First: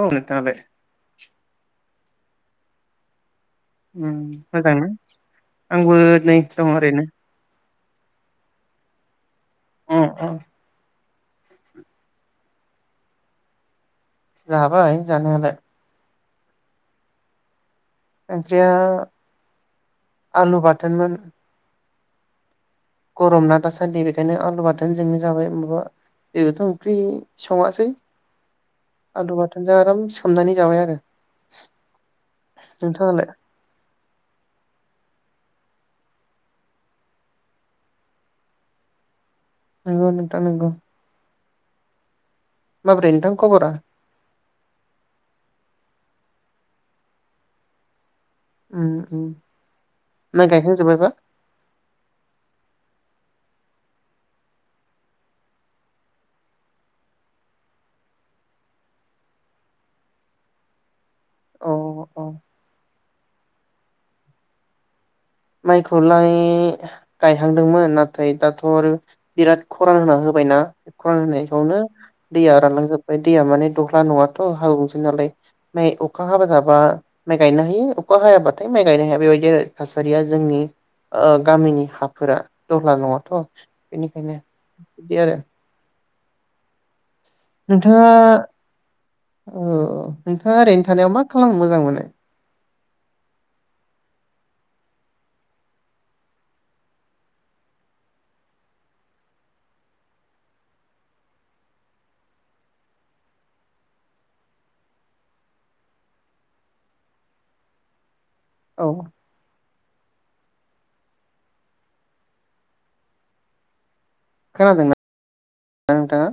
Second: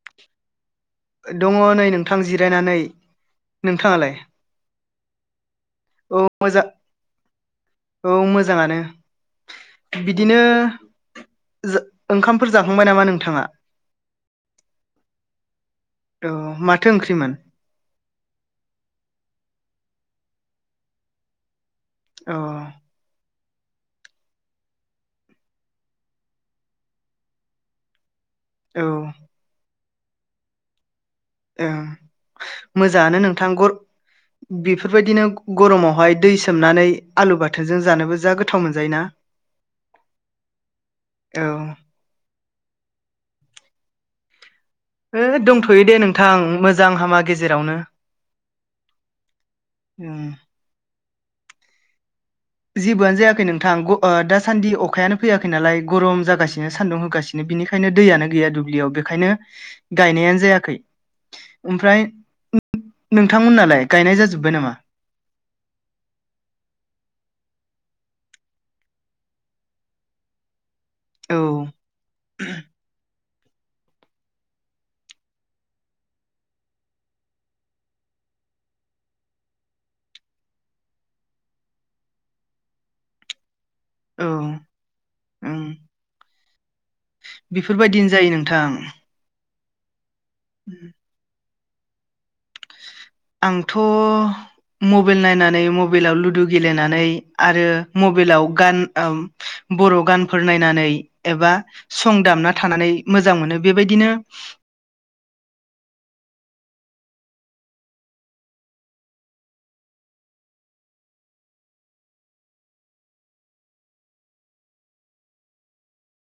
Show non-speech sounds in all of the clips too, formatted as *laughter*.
औ नोंथां दे दङ' नै नोंथां जिरायनानै। नोंथाङालाय उम मोजांना आंबो औ नै मोजां दं ओरैनो। औ मोजाङानो उम उम बिदिनो ओंखामफोर जाखांबाय नामा नोंथाङा? जाबाय जानायालाय। औ माथो ओंख्रिमोन? ओंख्रिया आलु बाथोनमोन। अ गरम ना दासान्दि बेखायनो आलु बाथोन जोंनो जाबाय माबा जेबोथ' ओंख्रि सङासै। औ आलु बाथोनजों आराम सोमनानै जाबाय आरो। औ मोजाङानो नोंथाङालाय नोंथां बेफोर बायदिनो गरमावहाय दै सोमनानै आलु बाथोनजों जानोबो जा गोथाव मोनजायोना? नंगौ नोंथां नंगौ। औ। माबोरै नोंथां खबरा हो दंथ'यो दे नोंथां मोजां हामा गेजेरावनो उम उम उम माइ गायखांजोबबायबा जेबोआनो जायाखै नोंथां दासान्दि अखायानो फैयाखै नालाय गरम जागासिनो सान्दुं होगासिनो। बिनिखायनो दैयानो गैया दुब्लियाव बेखायनो गायनायानो जायाखै। अ ओमफ्राय अ नोंथांमोननालाय गायनाय जाजोब्बाय नामा? माइखौलाय गायहांदोंमोन नाथाय दाथ' आरो बिराद खरान होना होबायना। खरान औ होननायखौनो दैया रानलांजोब्बाय दैया माने दह्ला नङाथ' हाब्रुसो नालाय अखा हाबाय थाबा माइ गायनो हायो अखा हायाबाथाय माइ गायनो हाया बेबायदि आरो था थासारिया जोंनि ओ गामिनि हाफोरा दह्ला नङाथ' औ बेनिखायनो बिदि आरो ओं बेफोरबायदिनो जायो नोंथां। औ नोंथाङा ओरैनो थानायाव मा खालामनो मोजां मोनो? आंथ' मबाइल नायनानै मबाइलाव लुदु गेलेनानै आरो म बाइलाव गान औ बर' गानफोर नायनानै एबा सं दामना थानानै मोजां मोनो बेबायदिनो *inaudible* औ। खोनादोंना नोंथाङा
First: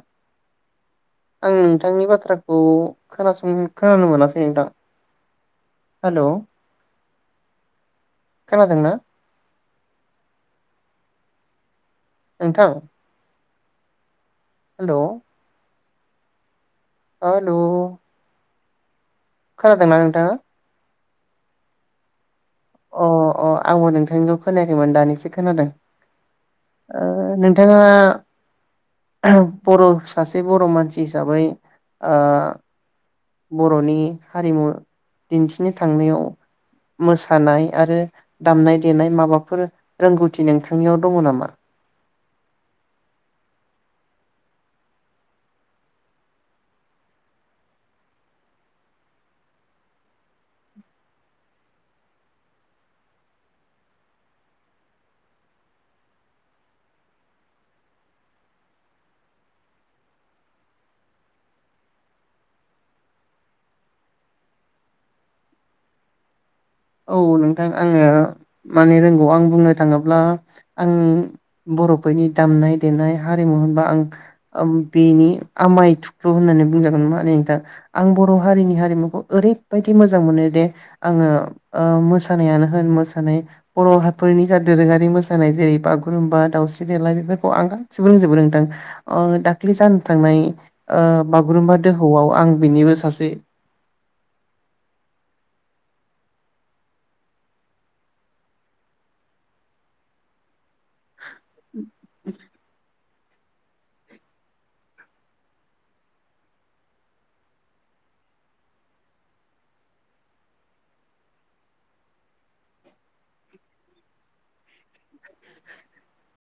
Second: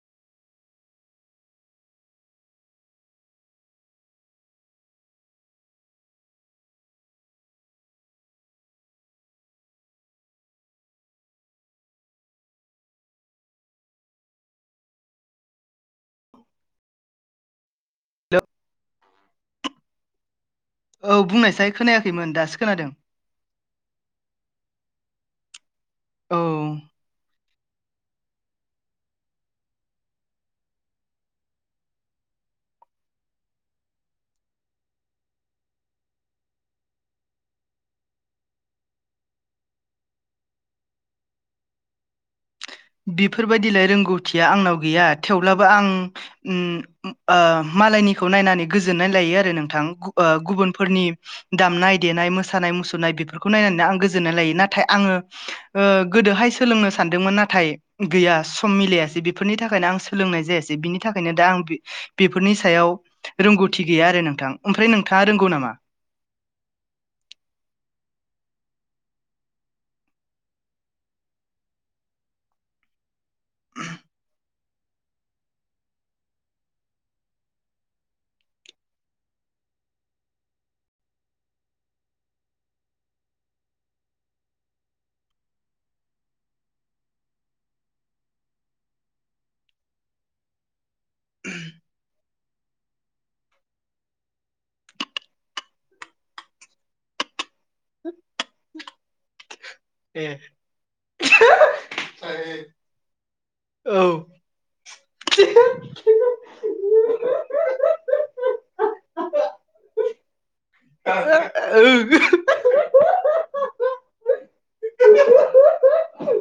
आं नोंथांनि बाथ्राखौ खोनासं खोनानो मोनासै नोंथां। हेलौ खोनादोंना? नोंथां। हेलौ हेलौ खोनादोंना नोंथाङा। औ बुंनायसाय खोनायाखैमोन दासोख अ अ आंबो नोंथांनिखौ खोनायाखैमोन दानिसो खोनादों औ ओ नों ङा बर' सासे बर' मानसि हिसाबै ओ। बर'नि हारिमु दिन्थिनो थांनायाव। मोसानाय आरो दामनाय देनाय माबाफोर रोंगौथि नोंथांनियाव दङ नामा? बेफोरबायदिलाय रोंगौथिया आंनाव गैया थेवब्लाबो आं ओम ओ। मालायनिखौ नायनानै गोजोन्नाय लायो आरो नोंथां गु ओ गुबुनफोरनि दामनाय देनाय मोसानाय। मुसुरनाय बेफोरखौ नायनानै आं गोजोननाय लायो नाथाय आङो ओ गोदोहाय सोलोंनो सानदोंमोन नाथ नाथाय गैया सम मिलायासै बेफोरनि थाखायनो आं सोलोंनाय जायासै बिनि थाखायनो दा आं बि बेफोरनि। नि सायाव रोंगौथि गैया आरो नोंथां ओमफ्राय नोंथाङा रोंगौ नामा? *inaudible* औ नोंथां आङो माने रोंगौ आं बुंनो थाङोब्ला आं। बर'फोरनि दामनाय देनाय हारिमु होनबा आं। ओम बेनि आमाय थुख्लु होननानै बुंजागोन माने नों दा आं बर' हारिनि हारिमुखौ ओर ओरैबायदि मोजां मोनो दे आङो। ओ मोसानायानो होन मोसानाय बर'फोरनि जा दोरोङारि मोसानाय जेरै बागुरुम्बा दावउस सि देलाय बेफोरखौ आं गासिबो रोंजोबो रोंथां अ दाख्लि जानो थांनाय। बागुरुम्बा दोहौआव आं बिनिबो सासे। ए। *inaudible* औ। ओ। *inaudible*